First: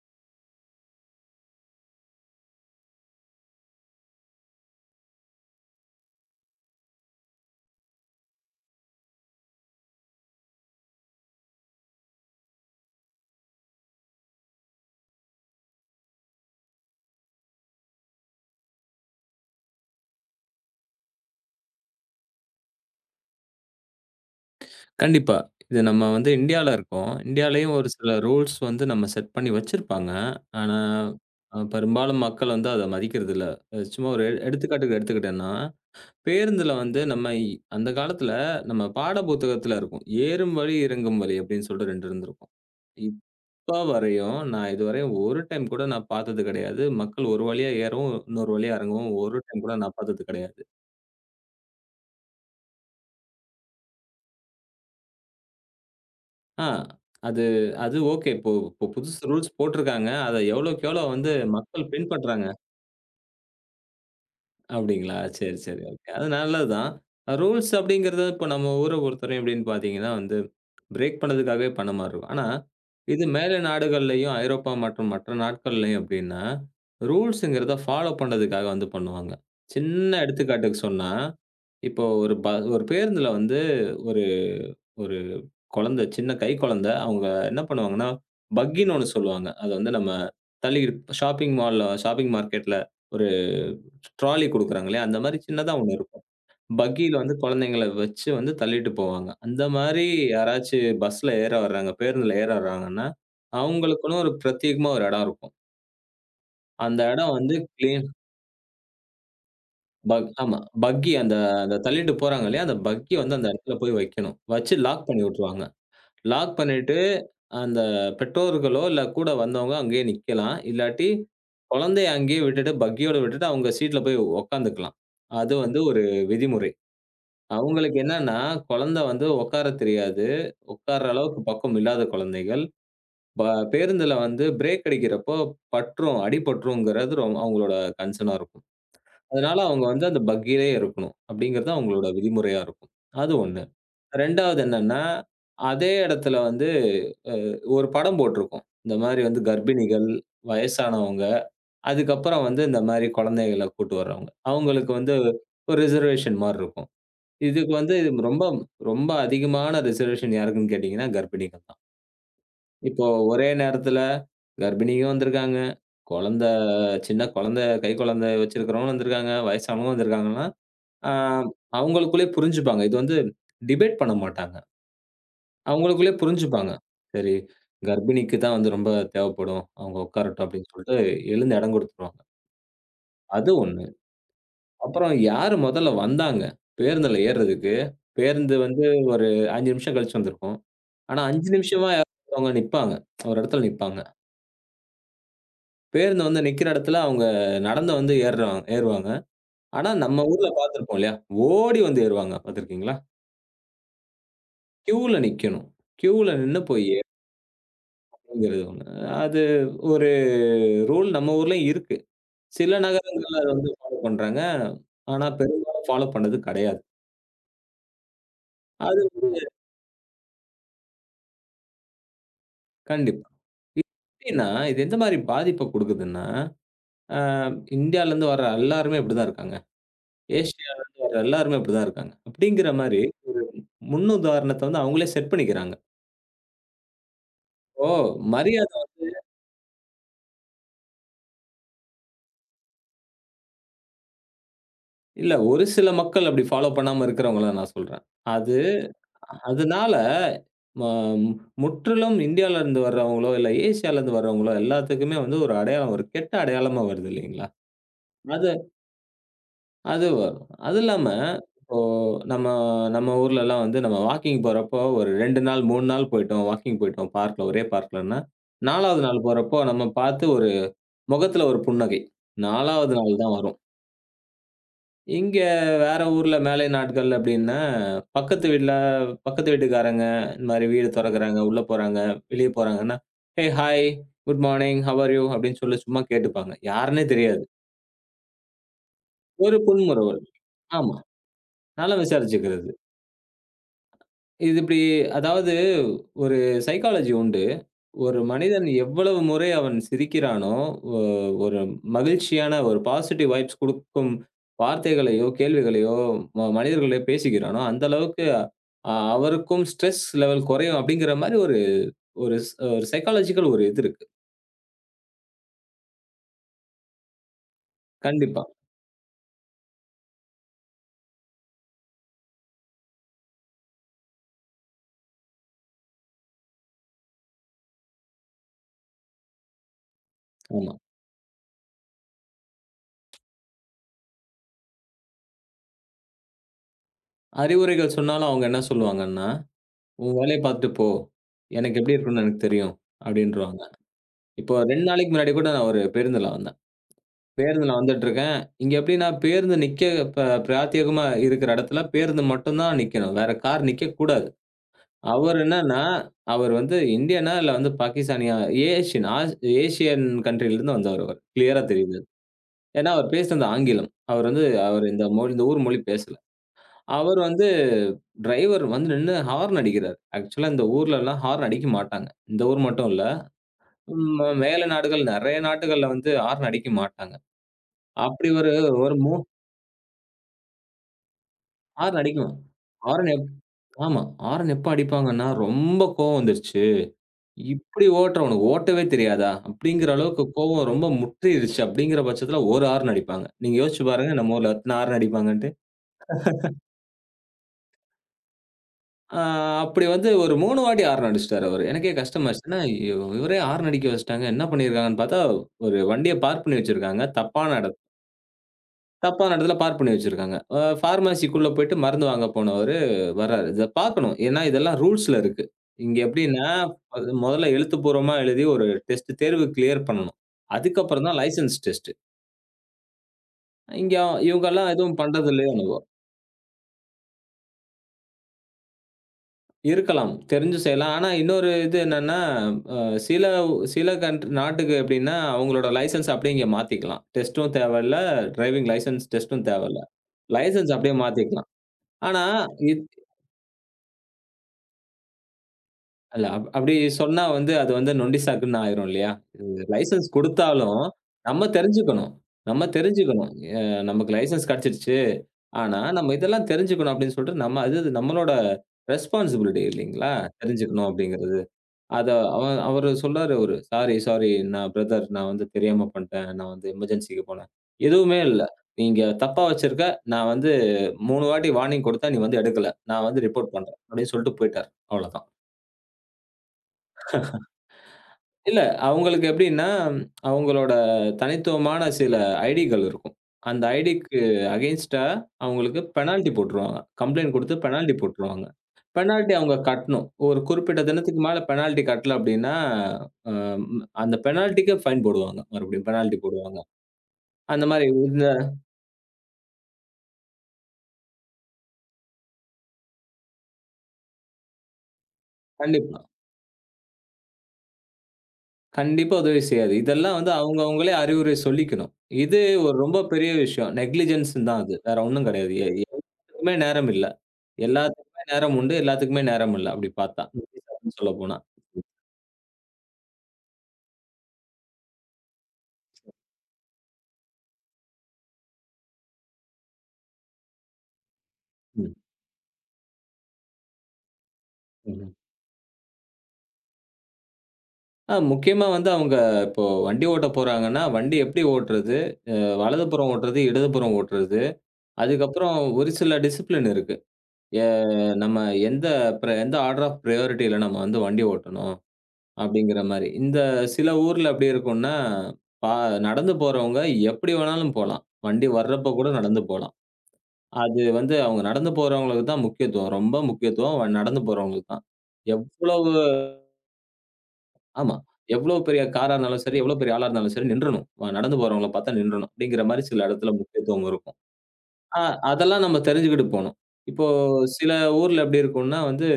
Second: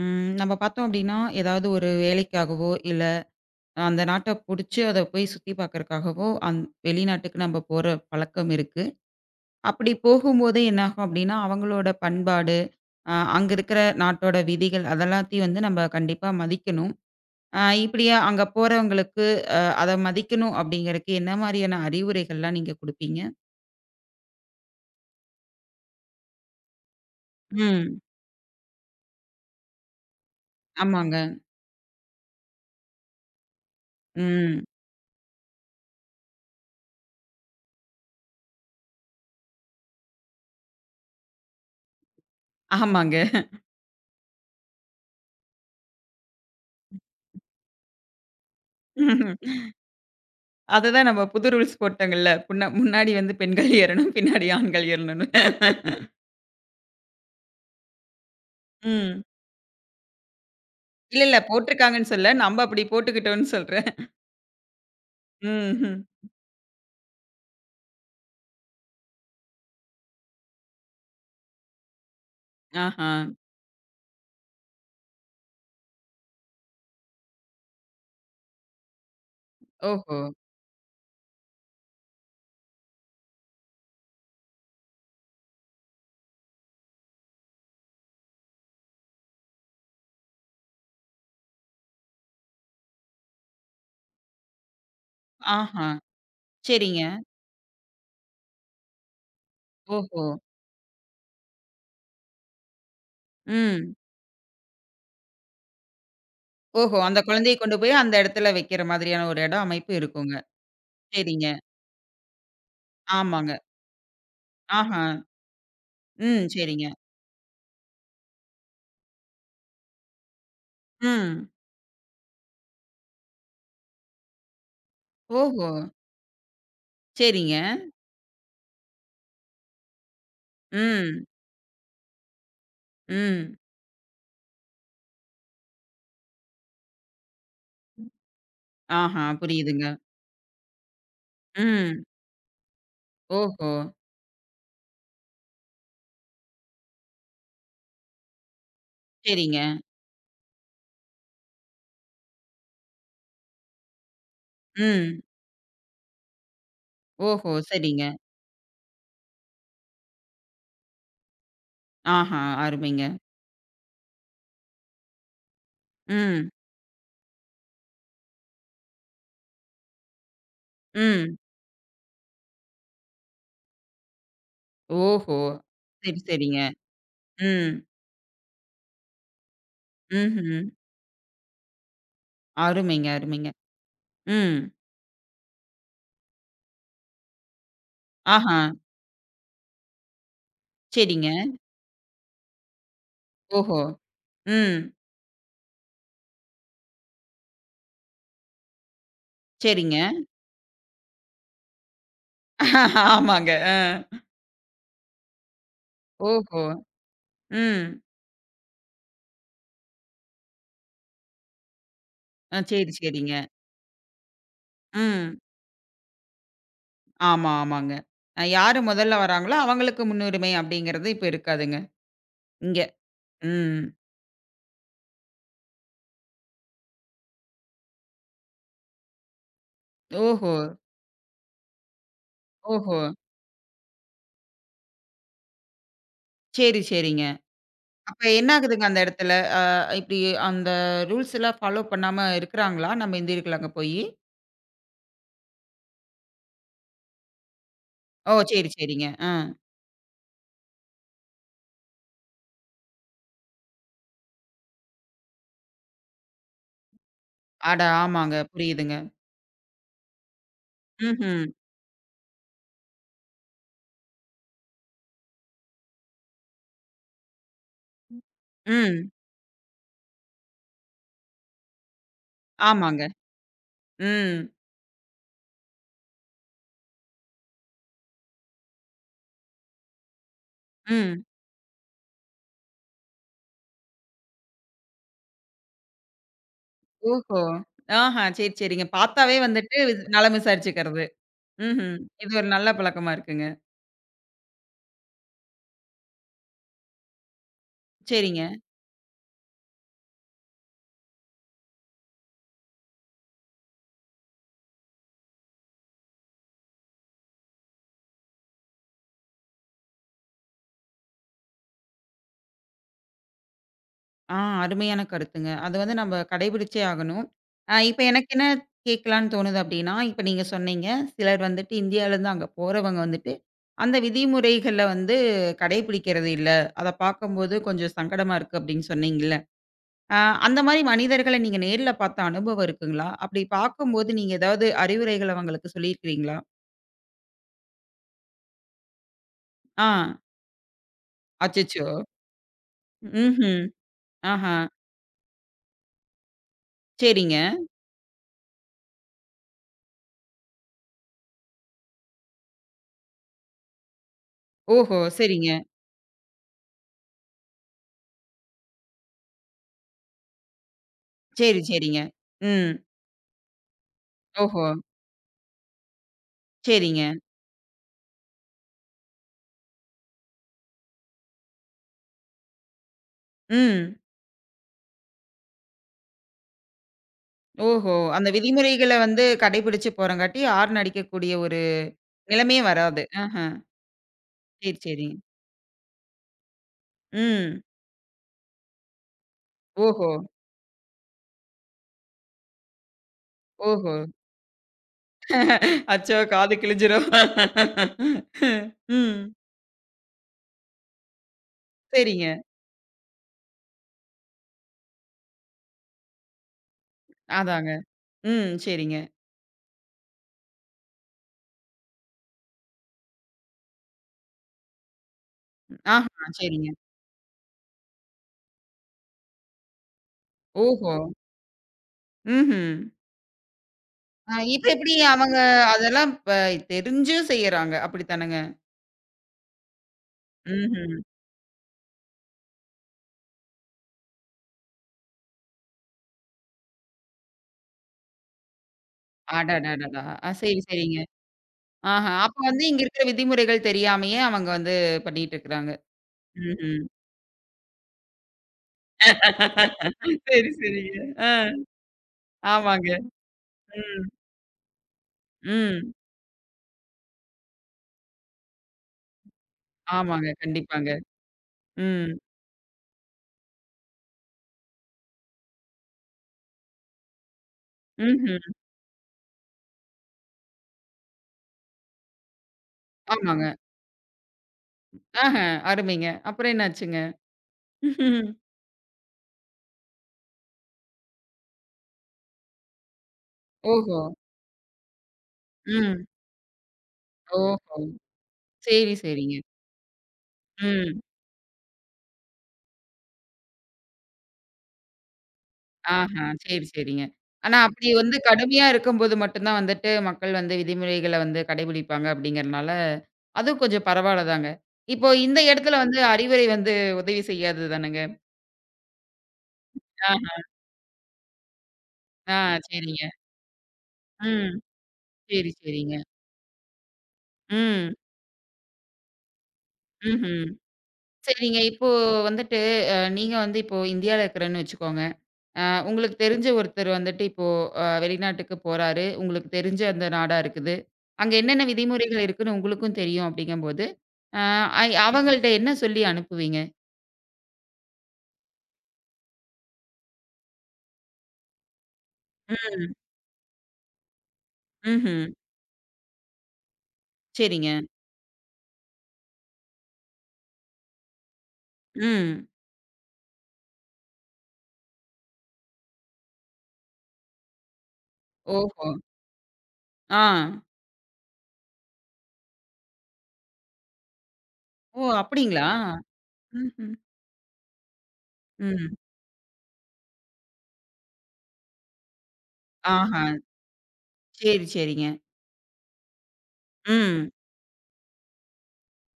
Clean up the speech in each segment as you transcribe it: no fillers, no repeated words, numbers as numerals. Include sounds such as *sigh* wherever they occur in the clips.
ம். நம்ம பார்த்தோம் அப்டின்னா, ஏதாவது ஒரு வேலைக்காகவோ, இல்ல அந்த நாட்ட புடிச்சு அத போய் சுத்தி பார்க்கறக்காகவோ, வெளிநாட்டுக்கு நம்ம போற பழக்கம் இருக்கு. அப்படி போகும்போதே என்ன ஆகும் அப்டின்னா, அவங்களோட பண்பாடு, அங்க இருக்கிற நாட்டோட விதிகள் அதெல்லாத்தையும் வந்து நம்ம கண்டிப்பா மதிக்கணும். இப்படியே அங்க போறவங்களுக்கு அத மதிக்கணும் அப்படிங்கறக்கு என்ன மாரியான அறிவுரைகள்லாம் நீங்க குடுப்பீங்க? கண்டிப்பா. இது நம்ம வந்து இந்தியால இருக்கோம். இந்தியாலயும் ஒரு ம். சில ரூல்ஸ் வந்து நம்ம செட் பண்ணி வச்சிருப்பாங்க. ஆனா, ஆமாங்க. பெரும்பாலும் மக்கள் வந்து அத மதிக்கிறதில்ல. சும்மா ஒரு ம். எடுத்துக்காட்டுக்கு எடுத்துக்கிட்டேன்னா, பேருந்துல வந்து நம்ம அந்த காலத்துல நம்ம பாட புத்தகத்துல இருக்கும். "ஏறும் வழி, இறங்கும் வழி" அப்படின்னு சொல்லிட்டு 2 இருந்திருக்கும். ஆமாங்க. இப்ப வரையும் நான் இதுவரையும் ஒரு டைம் கூட நான் பார்த்தது கிடையாது. மக்கள் ஒரு வழியா ஏறவும், இன்னொரு வழியா இறங்கவும் ஒரு டைம் கூட நான் பார்த்தது கிடையாது. அதுதான் நம்ம புது ரூல்ஸ் போட்டோங்கள்ல. முன்னாடி வந்து பெண்கள் ஏறணும், பின்னாடி ஆண்கள் ஏறணும்னு. ஆ. அது அது ஓகே. இப்போ இப்போ ம். புதுசு ரூல்ஸ் போட்டுருக்காங்க. அத எவ்வளோக்கு எவ்வளோ இல்ல, வந்து இல்ல மக்கள் போட்டிருக்காங்கன்னு சொல்லல. பின்பற்றாங்க நம்ம அப்படி போட்டுக்கிட்டோம்னு சொல்றேன். அப்டிங்களா? சரி, சரி. ம்ஹ்ம். ஓகே. அது நல்லதுதான். ரூல்ஸ் அப்டிங்கிறது இப்போ நம்ம ஊர பொறுத்தவரையும் எப்டின்னு பார்த்தீங்கன்னா வந்து, பிரேக் பண்ணதுக்காகவே பண்ண மாரி இருக்கும். ஆனா, ஆஹா. இது மேலை நாடுகள்லயும், ஐரோப்பா மற்றும் மற்ற நாட்கள்லயும் எப்டின்னா, ரூல்ஸ்ங்கிறத ஃபாலோ பண்றதுக்காக வந்து பண்ணுவாங்க. ஓஹோ! சின்ன எடுத்துக்காட்டுக்கு சொன்னா, இப்போ ஒரு ஒரு பேருந்துல வந்து ஒரு ஒரு குழந்தை, சின்ன கை குழந்தை. அவங்க என்ன பண்ணுவாங்கன்னா, பக்கின்னு ஒண்ணு சொல்லுவாங்க. அது வந்து நம்ம தள்ளி ஷாப்பிங் மால்ல, ஷாப்பிங் மார்க்கெட்ல ஒரு ட்ராலி குடுக்குறாங்க இல்லையா? அந்த மாரி சின்னதா ஆஹா. ஒண்ணு இருக்கும். சரிங்க. பக்கியில வந்து குழந்தைங்கள வச்சு வந்து தள்ளிட்டு போவாங்க. அந்த மாரி ஓஹோ! யாராச்சு பஸ்ல ஏற வர்றாங்க, பேருந்துல ஏற வர்றாங்கன்னா, ம். அவங்களுக்குன்னு ஒரு பிரத்யேகமா ஒரு இடம் இருக்கும். ஓஹோ! அந்த அந்த இடம் குழந்தைய வந்து கொண்டு போய் கிளீன் அந்த இடத்துல வைக்கிற மாதிரியான ஒரு இடம் அமைப்பு இருக்குங்க. ஆமா. பக்கி அந்த சரிங்க. அந்த தள்ளிட்டு போறாங்க இல்லையா? அந்த பக்கி வந்து அந்த ஆமாங்க. இடத்துல போய் வைக்கணும். வச்சு ஆஹா. லாக் பண்ணி விட்டுருவாங்க. ம். லாக் சரிங்க. பண்ணிட்டு அந்த பெற்றோர்களோ, இல்ல கூட வந்தவங்க அங்கேயே நிக்கலாம். இல்லாட்டி, ம். குழந்தைய அங்கேயே விட்டுட்டு, பக்கியோட விட்டுட்டு அவங்க சீட்ல போய் உட்காந்துக்கலாம். அது ஓஹோ! வந்து ஒரு விதிமுறை. சரிங்க. அவங்களுக்கு என்னன்னா, குழந்தை வந்து உட்கார தெரியாது. உட்கார ம். அளவுக்கு பக்குவம் இல்லாத குழந்தைகள், ப ம். பேருந்துல வந்து பிரேக் அடிக்கிறப்போ பற்றும், அடிபட்டுருங்கிறது அவங்களோட கன்சர்னா இருக்கும். ஆஹா. அதனால புரியுதுங்க. அவங்க வந்து அந்த பக்கியிலேயே இருக்கணும். அப்படிங்கிறது ம். அவங்களோட விதிமுறையா இருக்கும். அது 1. ஓஹோ! 2வது என்னன்னா, அதே இடத்துல வந்து ஒரு படம் போட்டிருக்கும். இந்த மாரி வந்து சரிங்க. கர்ப்பிணிகள், வயசானவங்க, அதுக்கப்புறம் வந்து இந்த மாரி குழந்தைகள கூட்டு வர்றவங்க. அவங்களுக்கு வந்து ம். ஒரு ரிசர்வேஷன் மாரி இருக்கும். ஓஹோ! இதுக்கு வந்து சரிங்க. இது ரொம்ப ரொம்ப அதிகமான ரிசர்வேஷன் யாருக்குன்னு கேட்டீங்கன்னா, கர்ப்பிணிகள் தான். ஆஹா! அருமைங்க. இப்போ ஒரே நேரத்தில கர்ப்பிணியும் வந்திருக்காங்க, குழந்தை ம், சின்ன குழந்தை கை குழந்தை வச்சிருக்கிறவங்களும் வந்திருக்காங்க, வயசானவங்களும் வந்திருக்காங்கன்னா, ஆ ம். அவங்களுக்குள்ளேயே புரிஞ்சுப்பாங்க. இது வந்து டிபேட் பண்ண மாட்டாங்க. ஓஹோ! அவங்களுக்குள்ளயே சரி, சரிங்க. புரிஞ்சுப்பாங்க. சரி, ம், கர்ப்பிணிக்கு தான் வந்து ரொம்ப தேவைப்படும். அவங்க உட்காரட்டும் ம்ஹ்ம். அப்படின்னு சொல்லிட்டு எழுந்து இடம் குடுத்துருவாங்க. அருமைங்க, அருமைங்க. அது ஒண்ணு. ம். அப்புறம் யாரு முதல்ல வந்தாங்க பேருந்துல ஏறுறதுக்கு, பேருந்து ஆஹா! வந்து ஒரு 5 நிமிஷம் கழிச்சு வந்திருக்கும். ஆனா சரிங்க. 5 நிமிஷமா யாரோ அவங்க நிப்பாங்க. ஒரு இடத்துல ஓஹோ! நிப்பாங்க. ம். பேருந்து வந்து நிக்கிற இடத்துல அவங்க நடந்து வந்து ஏறுவாங்க. ஆனா சரிங்க. நம்ம ஊர்ல பார்த்திருப்போம் இல்லையா? ஓடி வந்து ஏறுவாங்க பார்த்திருக்கீங்களா? ஆமாங்க. அ. கியூல நிக்கணும். கியூல ஓஹோ! நின்னு போய் ம். ஏறணுங்கிறது ஒண்ணு. அது ஒரு ரூல் நம்ம ஊர்லயும் இருக்கு. அ சில சரி, சரிங்க. நகரங்கள்ல அத வந்து ஃபாலோ பண்றாங்க. ஆனா, ம். பெரும்பாலும் ஃபாலோ பண்ணது கெடையாது. ஆமா, ஆமாங்க. யாரு அது முதல்ல வராங்களோ அவங்களுக்கு முன்னுரிமை அப்படிங்கிறது இப்ப இருக்காதுங்க, இங்க. கண்டிப்பா. ம். எப்டின்னா, இது எந்த மாரி பாதிப்ப குடுக்குதுன்னா, அ இந்தியாலருந்து வர்ற எல்லாருமே இப்டிதான் இருக்காங்க. ஓஹோ! ஏசியாலருந்து வர்ற எல்லாருமே இப்டிதான் இருக்காங்க. அப்டிங்கிற ஓஹோ! மாரி ஒரு முன்னுதாரணத்த வந்து அவங்களே செட் பண்ணிக்கிறாங்க. சரி, சரிங்க. ஓ! அப்ப என்ன மரியாத ஆகுதுங்க அந்த இடத்துல? அ இப்டி அந்த ரூல்ஸ் எல்லாம் ஃபாலோ பண்ணாம இருக்குறாங்களா? நம்ம இந்தியர்கள் அங்க போயி? இல்ல ஒரு சில மக்கள் அப்டி ஃபாலோ பண்ணாம இருக்கிறவங்கள நான் சொல்றேன். ஓ! அது சரி, சரிங்க. அ. அதனால ம முற்றிலும் இந்தியாலருந்து வர்றவங்களோ, இல்ல ஏசியாலருந்து வர்றவங்களோ எல்லாத்துக்குமே வந்து ஒரு அடையாளம், ஒரு கெட்ட அடையாளமா வருது இல்லைங்களா? அட ஆமாங்க. அது புரியுதுங்க. அது வரும். அது இல்லாம, ம்ஹ்ம். இப்போ நம்ம நம்ம ஊர்லலாம் வந்து நம்ம வாக்கிங் போறப்போ ஒரு 2 நாள், 3 நாள் போயிட்டோம். வாக்கிங் போயிட்டோம் பார்க்ல, ஒரே பார்க்லன்னா, 4வது ம். நாள் போறப்போ நம்ம பார்த்து ஒரு முகத்துல ஒரு புன்னகை. 4வது ஆமாங்க. நாள் தான் வரும். ம். இங்க வேற ஊர்ல மேலை நாட்கள் அப்டின்னா, பக்கத்து வீட்ல பக்கத்து வீட்டுக்காரங்க இந்த மாரி வீடு ம். தொறக்குறாங்க, உள்ள போறாங்க, வெளிய போறாங்கன்னா, "hey hi, good morning, how are you?" அப்டின்னு சொல்லி சும்மா கேட்டுப்பாங்க. யாருன்னே ஓஹோ! தெரியாது. ஆஹா. சரி, சரிங்க. பாத்தாவே ஒரு வந்துட்டு புன்முறுவல். நலம் ஆமா. விசாரிச்சுக்கிறது. நல்லா ம்ஹ்ம். இது ஒரு நல்ல விசாரிச்சுக்கிறது. பழக்கமா இருக்குங்க. இது இப்டி அதாவது ஒரு சைக்காலஜி உண்டு. ஒரு சரிங்க. மனிதன் எவ்வளவு முறை அவன் சிரிக்கிறானோ, ஒ ஒரு மகிழ்ச்சியான ஒரு பாசிட்டிவ் வைப்ஸ் குடுக்கும் வார்த்தைகளையோ, கேள்விகளையோ, மனிதர்களையோ பேசுகிறானோ, அந்த அளவுக்கு அவருக்கும் ஸ்ட்ரெஸ் லெவல் குறையும் அப்டிங்கிற மாரி ஒரு ஒரு ஸ் ஒரு சைக்காலஜிக்கல் ஒரு இது இருக்கு. ஆ அருமையான கருத்துங்க. அது வந்து நம்ம கடைபிடிச்சே ஆகணும். இப்ப எனக்கு கண்டிப்பா. என்ன கேட்கலான்னு தோணுது அப்டின்னா, இப்ப நீங்க சொன்னீங்க, சிலர் வந்துட்டு இந்தியாலருந்து அங்க போறவங்க வந்துட்டு, அந்த விதிமுறைகள்ல வந்து கடைபிடிக்கிறது இல்ல. அத பார்க்கும்போது கொஞ்சம் சங்கடமா இருக்கு அப்டின்னு சொன்னீங்கல்ல. அ அந்த ஆமா. மாரி மனிதர்கள நீங்க நேர்ல பார்த்த அனுபவம் இருக்குங்களா? அப்டி பார்க்கும்போது நீங்க ஏதாவது அறிவுரைகள் அவங்களுக்கு சொல்லியிருக்கிறீங்களா? அறிவுரைகள் சொன்னாலும் அவங்க என்ன சொல்லுவாங்கன்னா, ஆ. "உன் வேலைய பார்த்துட்டு போ. எனக்கு அச்சச்சோ! எப்டி இருக்கும்னு எனக்கு தெரியும்" அப்டின்ருவாங்க. ம்ஹ்ம். ஆஹா. இப்போ 2 நாளைக்கு முன்னாடி கூட நான் ஒரு பேருந்துல வந்தேன். சரிங்க. பேருந்துல வந்துட்டுருக்கேன். இங்க எப்படின்னா பேருந்து நிக்க ப பிரத்தியேகமா இருக்கிற இடத்துல பேருந்து மட்டும் தான் நிக்கணும். வேற கார் நிக்கக்கூடாது. ஓஹோ! அவரு சரிங்க. என்னன்னா, அவரு வந்து இந்தியனா இல்ல வந்து பாகிஸ்தானியா? ஏஷியன் ஆஸ் ஏசியன் கண்ட்ரிலருந்து வந்தவரு அவரு. சரி, கிளியரா சரிங்க. தெரியுது. ம். ஏன்னா, அவர் பேசுனது ஆங்கிலம். அவர் வந்து ஓஹோ! அவரு இந்த மொழி இந்த ஊர் மொழி பேசல. சரிங்க. அவர் வந்து டிரைவர் வந்து நின்னு ஹார்ன் அடிக்கிறாரு. ஆக்சுவலா இந்த ஊர்லலாம் ஹார்ன் அடிக்க மாட்டாங்க. இந்த ஊர் மட்டும் இல்ல. ம். மேல நாடுகள் நெறைய நாட்டுகள்ல வந்து ஹார்ன் அடிக்க மாட்டாங்க. ஓஹோ! அந்த அப்படி ஒரு விதிமுறைகள ஒரு மூ வந்து கடைபிடிச்சு போறங்காட்டி, ஹார்ன் அடிக்கக்கூடிய ஒரு ஹாரன் அடிக்கலாம். நிலைமையே வராது. ஹாரன் எப் ஆஹ. ஆமா. ஹாரன் எப்ப சரி, சரி. அடிப்பாங்கன்னா, ரொம்ப கோவம் வந்துருச்சு. ம். "இப்படி ஓட்டுற உனக்கு ஓட்டவே தெரியாதா?" அப்படிங்கிற ஓஹோ! அளவுக்கு கோவம் ரொம்ப முற்றிருச்சு அப்படிங்கிற பட்சத்தில 1 ஹாரன் அடிப்பாங்க. நீங்க யோசிச்சு ஓஹோ! பாருங்க நம்ம ஊர்ல எத்தன ஹாரன் அடிப்பாங்கன்ட்டு. அச்சோ! காது கிழிஞ்சிரும். ஆ ம். அப்படி வந்து ஒரு 3 வாட்டி ஹாரன் அடிச்சுட்டாரு அவரு. எனக்கே சரிங்க. கஷ்டமாயிருச்சு. என்ன இவரே ஹாரன் அடிக்க வச்சுட்டாங்க. என்ன பண்ணியிருக்காங்கன்னு பார்த்தா, ஒரு வண்டிய பார்க் பண்ணி வச்சிருக்காங்க. தப்பான அதாங்க. இடத்துல. ம். சரிங்க. தப்பான இடத்துல பார்க் பண்ணி வச்சிருக்காங்க. பார்மசிக்குள்ள போயிட்டு மருந்து வாங்க போனவரு வர்றாரு. இத பார்க்கணும். ஏன்னா இதெல்லாம் ரூல்ஸ்ல இருக்கு. இங்க ஆஹா! எப்படின்னா, சரிங்க. அது முதல்ல எழுத்துப்பூர்வமா எழுதி ஒரு டெஸ்ட் தேர்வு கிளியர் பண்ணணும். ஓஹோ! அதுக்கப்புறம் தான் லைசென்ஸ் டெஸ்ட். ம்ஹ்ம். இங்க இப்ப இவங்கலாம் எப்படி எதுவும் பண்றது அவங்க இல்லையோ என்னவோ? அதெல்லாம் தெரிஞ்சும் செய்யறாங்க. அப்படித்தானங்க? இருக்கலாம். தெரிஞ்சு செய்யலாம். ம்ஹ்ம். ஆனா இன்னொரு இது என்னன்னா, அ சில சில கன்ட் நாட்டுக்கு எப்படின்னா, அவங்களோட லைசென்ஸ் அப்படியே இங்க மாத்திக்கலாம். டெஸ்ட்டும் தேவையில்ல, டிரைவிங் லைசென்ஸ் டெஸ்ட்டும் தேவையில்ல. அடடடடா! அ சரி, லைசென்ஸ் அப்படியே சரிங்க. மாத்திக்கலாம். ஆஹா. ஆனா, அப்ப வந்து இங்க இத் இருக்கிற விதிமுறைகள் தெரியாமயே அவங்க வந்து பண்ணிட்டு இருக்கிறாங்க. அல்ல. அப்படி ம்ஹ்ம். சொன்னா வந்து அது வந்து நொண்டி சாக்குன்னு ஆயிரும் இல்லையா? இது லைசென்ஸ் சரி, குடுத்தாலும் சரிங்க. ஆ. நம்ம தெரிஞ்சுக்கணும். நம்ம ஆமாங்க. தெரிஞ்சுக்கணும். எ ம். நமக்கு லைசென்ஸ் கெடச்சிருச்சு. ஆனா, ம். நம்ம இதெல்லாம் தெரிஞ்சுக்கணும் அப்படின்னு சொல்லிட்டு நம்ம அது அது நம்மளோட ரெஸ்பான்சிபிலிட்டி இல்லைங்களா? ஆமாங்க. தெரிஞ்சுக்கணும் கண்டிப்பாங்க. அப்படிங்கிறது. அத ம். அவ அவரு சொல்றாரு அவரு. "சாரி, சாரி நான் பிரதர் நான் வந்து தெரியாம பண்ட்டேன். நான் வந்து எமர்ஜென்சிக்கு போனேன்." எதுவுமே ம்ஹ்ம். இல்ல. "நீங்க தப்பா வச்சிருக்க. நான் வந்து 3 வாட்டி வார்னிங் குடுத்தேன். நீ வந்து எடுக்கல. நான் வந்து ஆமாங்க. ரிப்போர்ட் பண்றேன்." அப்படின்னு சொல்லிட்டு போயிட்டாரு. அவ்வளதான். ஆஹ. அருமைங்க. அப்புறம் என்னாச்சுங்க? இல்ல. அவங்களுக்கு எப்படின்னா, அவங்களோட தனித்துவமான சில ஐடிகள் இருக்கும். அந்த ஓஹோ! ஐடிக்கு அகைன்ஸ்ட்டா அவங்களுக்கு ம். பெனால்டி போட்டுருவாங்க. கம்ப்ளைண்ட் குடுத்து ஓஹோ! பெனால்டி போட்டுருவாங்க. சரி, பெனால்டி சரிங்க. அவங்க கட்டணும். ஒரு குறிப்பிட்ட ம். தினத்துக்கு மேல பெனால்டி கட்டல அப்படின்னா, அ அந்த பெனால்டிக்கு ஃபைன் போடுவாங்க. மறுபடியும் பெனால்டி ஆஹா. போடுவாங்க. சரி, சரிங்க. ஆனா, அந்த மாரி அப்படி வந்து இந்த கடுமையா இருக்கும்போது மட்டும் தான் வந்துட்டு மக்கள் வந்து விதிமுறைகள வந்து கடைபிடிப்பாங்க அப்படிங்கிறனால, அதுவும் கொஞ்சம் பரவால்ல தாங்க. இப்போ இந்த இடத்துல வந்து கண்டிப்பா, அறிவுரை வந்து உதவி செய்யாது தானங்க. கண்டிப்பா உதவி செய்யாது. இதெல்லாம் வந்து ஆஹ. அவங்க அவங்களே அறிவுரை சொல்லிக்கணும். ஆ இது ஒரு ரொம்ப சரிங்க. பெரிய விஷயம். நெக்லிஜென்ஸ்ன்னு ம். தான் அது. வேற ஒண்ணும் சரி, கிடையாது. சரிங்க. க்குமே நேரம் இல்ல. ம். எல்லாத்துக்குமே நேரம் உண்டு. எல்லாத்துக்குமே நேரம் இல்ல. அப்படி பார்த்தா. ம்ஹ்ம். *unintelligible* சொல்லப்போனா. சரிங்க. இப்போ வந்துட்டு நீங்க வந்து இப்போ இந்தியால இருக்கிறேன்னு வச்சுக்கோங்க. அ உங்களுக்கு தெரிஞ்ச ஒருத்தர் வந்துட்டு இப்போ வெளிநாட்டுக்கு போறாரு. உங்களுக்கு தெரிஞ்ச அந்த நாடா இருக்குது. அங்க என்னென்ன ம். விதிமுறைகள் இருக்குன்னு உங்களுக்கும் தெரியும் அப்படிங்கம்போது, அ ஐ ம். அவங்கள்ட்ட என்ன சொல்லி அனுப்புவீங்க? முக்கியமா வந்து அவங்க இப்போ வண்டி ஓட்ட போறாங்கன்னா, வண்டி எப்படி ஓட்டுறது? ம். வலதுபுறம் ஓட்டுறது, இடதுபுறம் ஓட்டுறது. ம்ஹ்ம். அதுக்கப்புறம் ஒரு சில டிசிப்ளின் இருக்கு. எ சரிங்க. நம்ம எந்த எந்த ஆர்டர் ஆஃப் பிரையாரிட்டில நம்ம வந்து வண்டி ஓட்டணும், ம். அப்படிங்கிற மாரி. இந்த சில ஊர்ல எப்படி இருக்கும்னா, பா நடந்து போறவங்க எப்படி வேணாலும் போலாம். வண்டி ஓஹோ! வர்றப்ப கூட நடந்து போலாம். ஆ. அது வந்து அவங்க நடந்து போறவங்களுக்கு தான் முக்கியத்துவம். ரொம்ப முக்கியத்துவம் நடந்து போறவங்களுக்கு தான். ஓ! அப்படிங்களா? எவ்வளவு ம்ஹ்ம். ஆமா. எவ்வளோ பெரிய ம். காரா இருந்தாலும் சரி, எவ்வளோ பெரிய ஆளா இருந்தாலும் சரி நின்றணும். நடந்து போறவங்கள பார்த்தா நின்றணும். அப்படிங்கிற மாரி சில ஆஹா. இடத்துல முக்கியத்துவம் இருக்கும். சரி, அ சரிங்க. அதெல்லாம் நம்ம தெரிஞ்சுக்கிட்டு போணும். இப்போ ம். சில ஊர்ல எப்படி இருக்கும்னா வந்து,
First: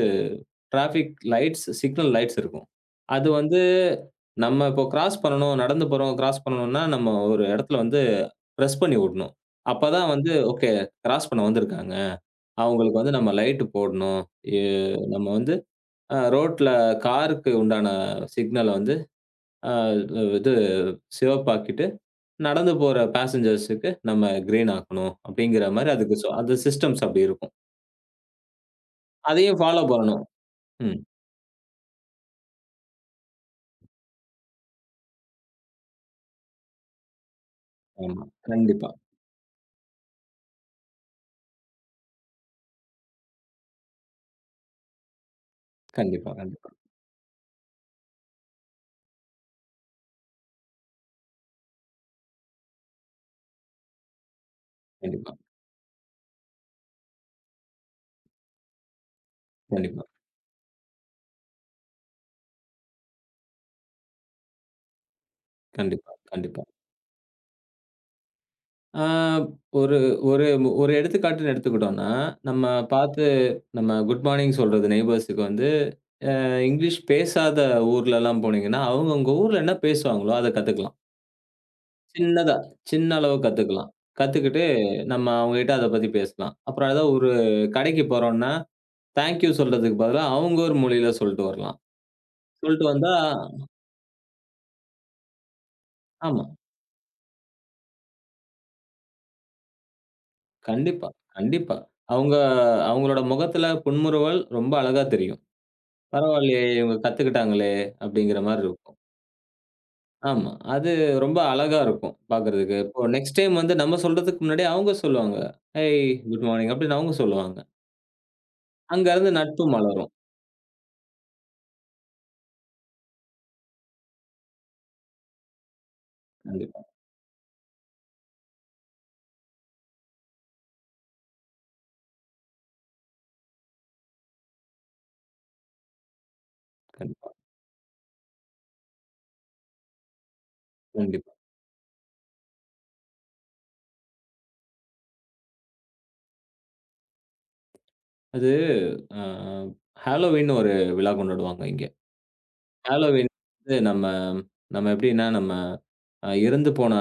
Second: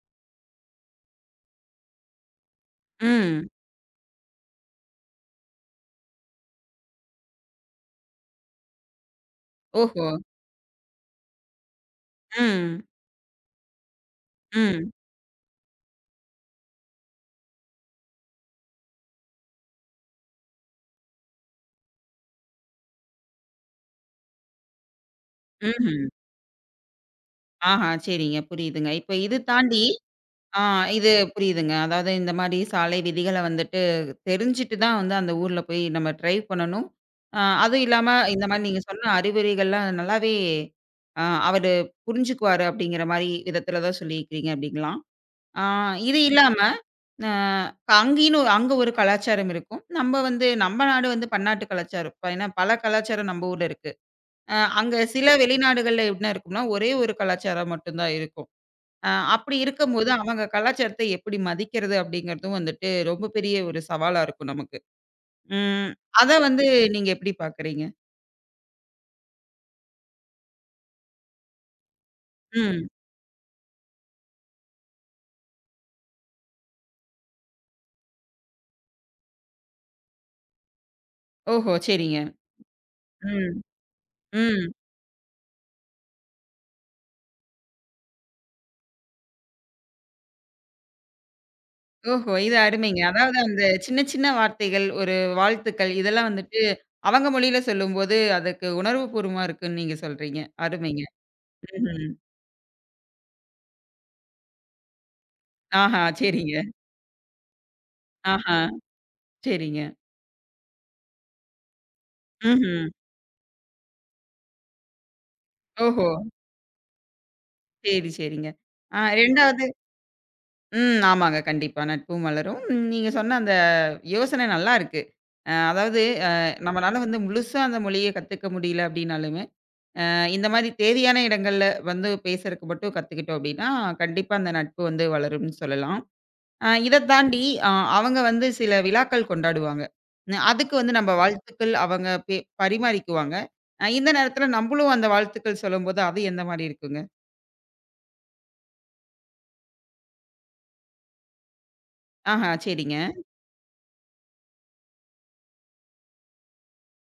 டிராஃபிக் லைட்ஸ், சிக்னல் லைட்ஸ் இருக்கும். அது ம். வந்து நம்ம இப்போ கிராஸ் பண்ணணும், நடந்து போறவங்க கிராஸ் பண்ணணும்னா, நம்ம ஒரு இடத்துல வந்து பிரஸ் பண்ணி விடணும். ஓஹோ! அப்பதான் வந்து ஓகே கிராஸ் பண்ண வந்திருக்காங்க. ம். அவங்களுக்கு வந்து நம்ம லைட் போடணும். எ ம். நம்ம வந்து ரோட்ல காருக்கு உண்டான சிக்னல வந்து அ இது சிவப்பாக்கிட்டு, நடந்து போற பேசஞ்சர்ஸுக்கு நம்ம கிரீன் ஆக்கணும். அப்படிங்கிற மாரி ம்ஹ்ம். அதுக்கு அது சிஸ்டம்ஸ் அப்படி இருக்கும். ஆஹா, சரிங்க. புரியுதுங்க. இப்ப இது அதையும் ஃபாலோ தாண்டி பண்ணணும். ஆ ம். இது புரியுதுங்க. அதாவது இந்த மாரி சாலை விதிகள வந்துட்டு தெரிஞ்சுட்டு தான் வந்து அந்த ஊர்ல போய் நம்ம டிரைவ் பண்ணணும். அதுவும் இல்லாம ஆமா. இந்த மாரி நீங்க கண்டிப்பா. சொன்ன அறிவுரைகள்லாம் நல்லாவே அவரு புரிஞ்சுக்குவாரு அப்படிங்கிற மாரி விதத்துல தான் சொல்லியிருக்கிறீங்க அப்படிங்களா? ஆ இது கண்டிப்பா, இல்லாம கண்டிப்பா, அ அங்கேன்னு அங்க ஒரு கலாச்சாரம் இருக்கும். நம்ம வந்து நம்ம நாடு வந்து பன்னாட்டு கலாச்சாரம். இப்ப ஏன்னா பல கலாச்சாரம் நம்ம ஊர்ல இருக்கு. அங்க சில கண்டிப்பா, வெளிநாடுகள்ல என்ன இருக்கும்னா, ஒரே ஒரு கலாச்சாரம் மட்டும் தான் இருக்கும். அ அப்படி கண்டிப்பா, இருக்கும்போது, அவங்க கலாச்சாரத்த எப்படி மதிக்கிறது அப்படிங்கிறதும் வந்துட்டு ரொம்ப பெரிய ஒரு சவாலா இருக்கும் நமக்கு. ம். கண்டிப்பா, அத கண்டிப்பா. வந்து நீங்க எப்படி பார்க்குறீங்க? ஆ ஒரு ஒரு ஒரு எடுத்துக்காட்டுன்னு எடுத்துக்கிட்டோம்னா, நம்ம ம். பார்த்து நம்ம குட் மார்னிங் சொல்றது நெய்பர்ஸுக்கு வந்து இங்கிலீஷ் பேசாத ஊர்லலாம் போனீங்கன்னா, அவங்க அவங்க ஊர்ல என்ன பேசுவாங்களோ, அத கத்துக்கலாம். ஓஹோ! சரிங்க. சின்னதா, சின்ன அளவு ம். கத்துக்கலாம். கத்துக்கிட்டு ம். நம்ம அவங்ககிட்ட அத பத்தி பேசலாம். அப்புறம் ஏதாவது ஒரு கடைக்கு போறோம்னா, தேங்க் யூ சொல்றதுக்கு பதிலா அவங்க ஒரு மொழியில சொல்லிட்டு வரலாம். ஓஹோ! இது சொல்லிட்டு அருமைங்க. வந்தா அதாவது அந்த சின்ன சின்ன வார்த்தைகள், ஒரு வாழ்த்துக்கள் இதெல்லாம் ஆமா. வந்துட்டு அவங்க மொழியில சொல்லும்போது, அதுக்கு உணர்வுபூர்வமா இருக்குன்னு நீங்க சொல்றீங்க. அருமைங்க. கண்டிப்பா, கண்டிப்பா. ம்ஹ்ம். அவங்க அவங்களோட முகத்துல புன்முறுவல் ரொம்ப அழகா தெரியும். ஆஹா! சரிங்க. பரவாயில்லையே! இவங்க கத்துக்கிட்டாங்களே! அப்படிங்கிற ஆஹா! மாரி இருக்கும். சரிங்க. ஆமா. அது ரொம்ப அழகா இருக்கும் பார்க்கறதுக்கு. ம்ஹ்ம். இப்போ நெக்ஸ்ட் டைம் வந்து நம்ம சொல்றதுக்கு முன்னாடியே அவங்க சொல்லுவாங்க. "ஹேய், ஓஹோ! குட் மார்னிங்" அப்படின்னு அவங்க சொல்லுவாங்க. சரி, சரிங்க. ஆ அங்க இருந்து 2வது நட்பு மலரும். ம். ஆமாங்க. கண்டிப்பா. நட்பும் மலரும். ம், நீங்க சொன்ன அந்த யோசனை நல்லா இருக்கு. அதாவது அ கண்டிப்பா, நம்மளால வந்து முழுசா அந்த மொழிய கத்துக்க முடியல அப்படின்னாலுமே, இந்த மாரி தேவையான இடங்கள்ல வந்து பேசுறதுக்கு மட்டும் கத்துக்கிட்டோம் அப்படின்னா, கண்டிப்பா அந்த நட்பு வந்து வளரும்னு சொல்லலாம். இத கண்டிப்பா, தாண்டி அ அவங்க வந்து சில விழாக்கள் கொண்டாடுவாங்க. ம் அதுக்கு வந்து நம்ம கண்டிப்பா. வாழ்த்துக்கள் அவங்க பரிமாறிக்குவாங்க. இந்த நேரத்தில நம்பளும் அந்த வாழ்த்துக்கள் சொல்லும்போது, அது எந்த மாரி இருக்குங்க? அது அ ஹாலோவீன்னு ஒரு விழா கொண்டாடுவாங்க இங்க. ஆஹா, சரிங்க. ஹாலோவீன் வந்து நம்ம நம்ம எப்படின்னா, நம்ம இறந்து போன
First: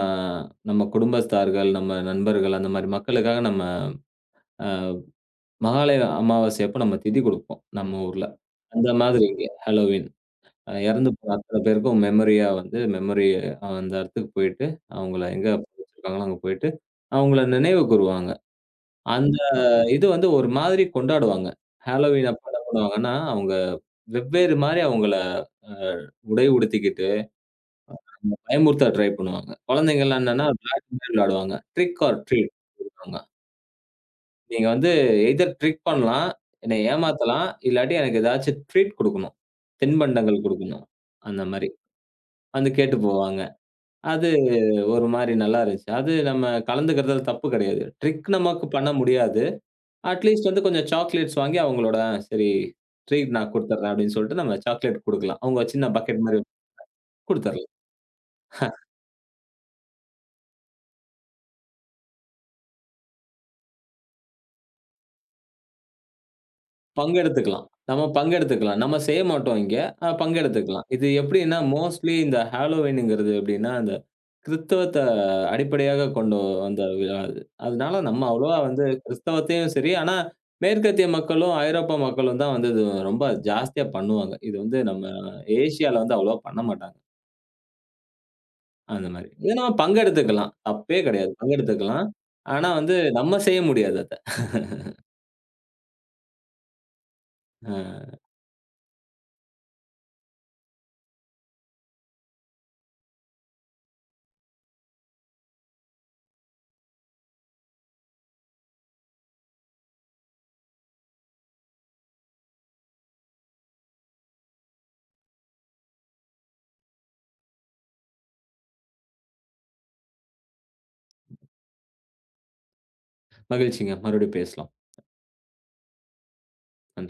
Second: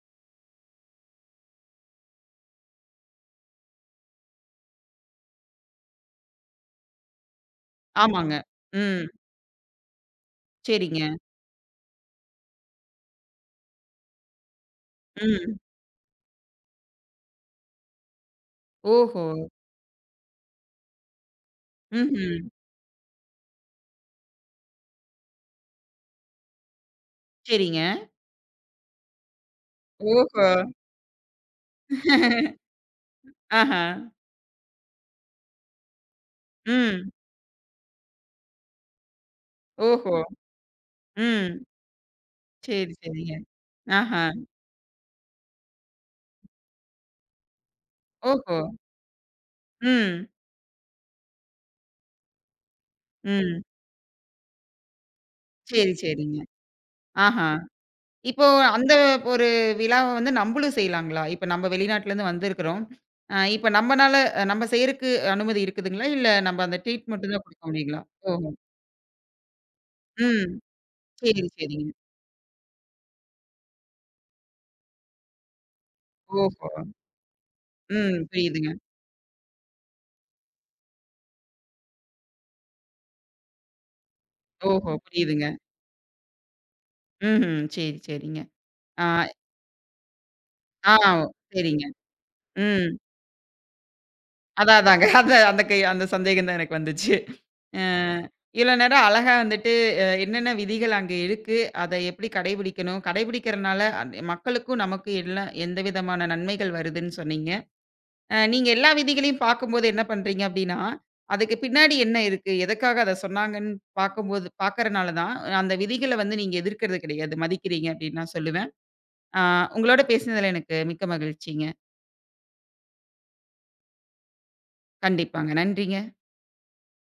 நம்ம குடும்பஸ்தார்கள், நம்ம நண்பர்கள் அந்த மாரி மக்களுக்காக நம்ம அ மகாலய அமாவாசை அப்ப நம்ம திதி குடுப்போம், நம்ம ஊர்ல. ஆமாங்க. அந்த ம். மாதிரி இங்க ஹாலோவீன். சரிங்க. இறந்து போன அத்தன பேருக்கும் மெமரியா வந்து அந்த இடத்துக்கு போயிட்டு, அவங்கள எங்க ம். புதைச்சிருக்காங்களோ அங்க போயிட்டு, அவங்கள நினைவு கூருவாங்க. ஓஹோ! அந்த இது வந்து ஒரு மாதிரி கொண்டாடுவாங்க. ஹாலோவீன் அப்ப ம்ஹ்ம். என்ன பண்ணுவாங்கன்னா, அவங்க வெவ்வேறு மாரி அவங்கள அ உடை உடுத்திக்கிட்டு, சரிங்க. அவங்கள பயமுறுத்த ட்ரை பண்ணுவாங்க. குழந்தைங்கலாம் என்னன்னா ஓஹோ! விளையாட்டு மாரி விளையாடுவாங்க. ட்ரிக் ஆர் ட்ரீட் ன்னுவாங்க. ஆஹா. நீங்க வந்து எய்தர் ட்ரிக் பண்ணலாம், என்னை ம். ஏமாத்தலாம், இல்லாட்டி எனக்கு ஏதாச்சும் ட்ரீட் குடுக்கணும். ஓஹோ! தின்பண்டங்கள் குடுக்கணும். அந்த ம். மாரி. வந்து சரி, கேட்டு சரிங்க. போவாங்க. ஆஹா. அது ஒரு மாரி நல்லா இருந்துச்சு. அது நம்ம கலந்துக்கிறதுல தப்பு கிடையாது. ட்ரிக் ஓஹோ! நமக்கு பண்ண முடியாது. ம். அட்லீஸ்ட் வந்து கொஞ்சம் சாக்லேட்ஸ் வாங்கி அவங்களோட சரி ட்ரீட் நான் ம். குடுத்துர்றேன் அப்படின்னு சொல்லிட்டு நம்ம சாக்லேட் குடுக்கலாம். அவங்க சின்ன சரி, பக்கெட் சரிங்க. மாரி ஆஹா. குடுத்துர்லாம். இப்போ அந்த ஒரு விழாவ வந்து நம்பளும் செய்யலாங்களா? இப்ப நம்ம வெளிநாட்டுலருந்து வந்திருக்கிறோம். இப்ப நம்மனால நம்ம செய்யறக்கு அனுமதி இருக்குதுங்களா? இல்ல நம்ம அந்த ட்ரீட் மட்டும் தான் குடுக்க பங்கெடுத்துக்கலாம். முடியுங்களா? நம்ம ஓஹோ! பங்கெடுத்துக்கலாம். நம்ம செய்ய மாட்டோம் இங்க. ம். பங்கெடுத்துக்கலாம். இது சரி, எப்படின்னா, சரிங்க. மோஸ்ட்லி இந்த ஹாலோவீன்ங்கிறது எப்படின்னா, அந்த கிறிஸ்தவத்த அடிப்படையாகக் கொண்டு ஓஹோ! வந்த விழா அது. அதனால ம். நம்ம அவ்வளவா புரியுதுங்க. வந்து கிறிஸ்தவத்தையும் சரி, ஆனா மேற்கத்திய மக்களும், ஐரோப்பா மக்களும் தான் வந்து இது ரொம்ப ஜாஸ்தியா பண்ணுவாங்க. இது வந்து ஓஹோ! நம்ம புரியுதுங்க. ஏசியால வந்து அவ்வளவா பண்ண மாட்டாங்க, ம்ஹ்ம். சரி, சரிங்க. ஆ அந்த மாரி. இத நம்ம பங்கெடுத்துக்கலாம். ஆ தப்பே கெடையாது. சரிங்க. பங்கெடுத்துக்கலாம். ஆனா ம். வந்து நம்ம செய்ய முடியாது அத. அதான், அதாங்க. அந்த அந்த கை அந்த சந்தேகம் தான் எனக்கு வந்துச்சு. அ அ இவ்வளோ நேரம் அழகா வந்துட்டு என்னென்ன விதிகள் அங்க இருக்கு, அத எப்படி கடைபிடிக்கணும், கடைபிடிக்கிறனால அந்த மக்களுக்கும் நமக்கும் எல்லாம் எந்த விதமான நன்மைகள் வருதுன்னு சொன்னீங்க. நீங்க எல்லா விதிகளையும் பார்க்கும்போது என்ன பண்றீங்க அப்படின்னா, அதுக்கு பின்னாடி என்ன இருக்கு, எதுக்காக அத சொன்னாங்கன்னு பார்க்கறனால தான் அந்த விதிகள வந்து நீங்க எதிர்க்கிறது கிடையாது, மதிக்கிறீங்க அப்படின்னு நான் சொல்லுவேன். அ உங்களோட பேசினதுல எனக்கு மிக்க மகிழ்ச்சிங்க. மகிழ்ச்சிங்க. மறுபடியும் பேசலாம். கண்டிப்பாங்க. நன்றிங்க. நன்றி.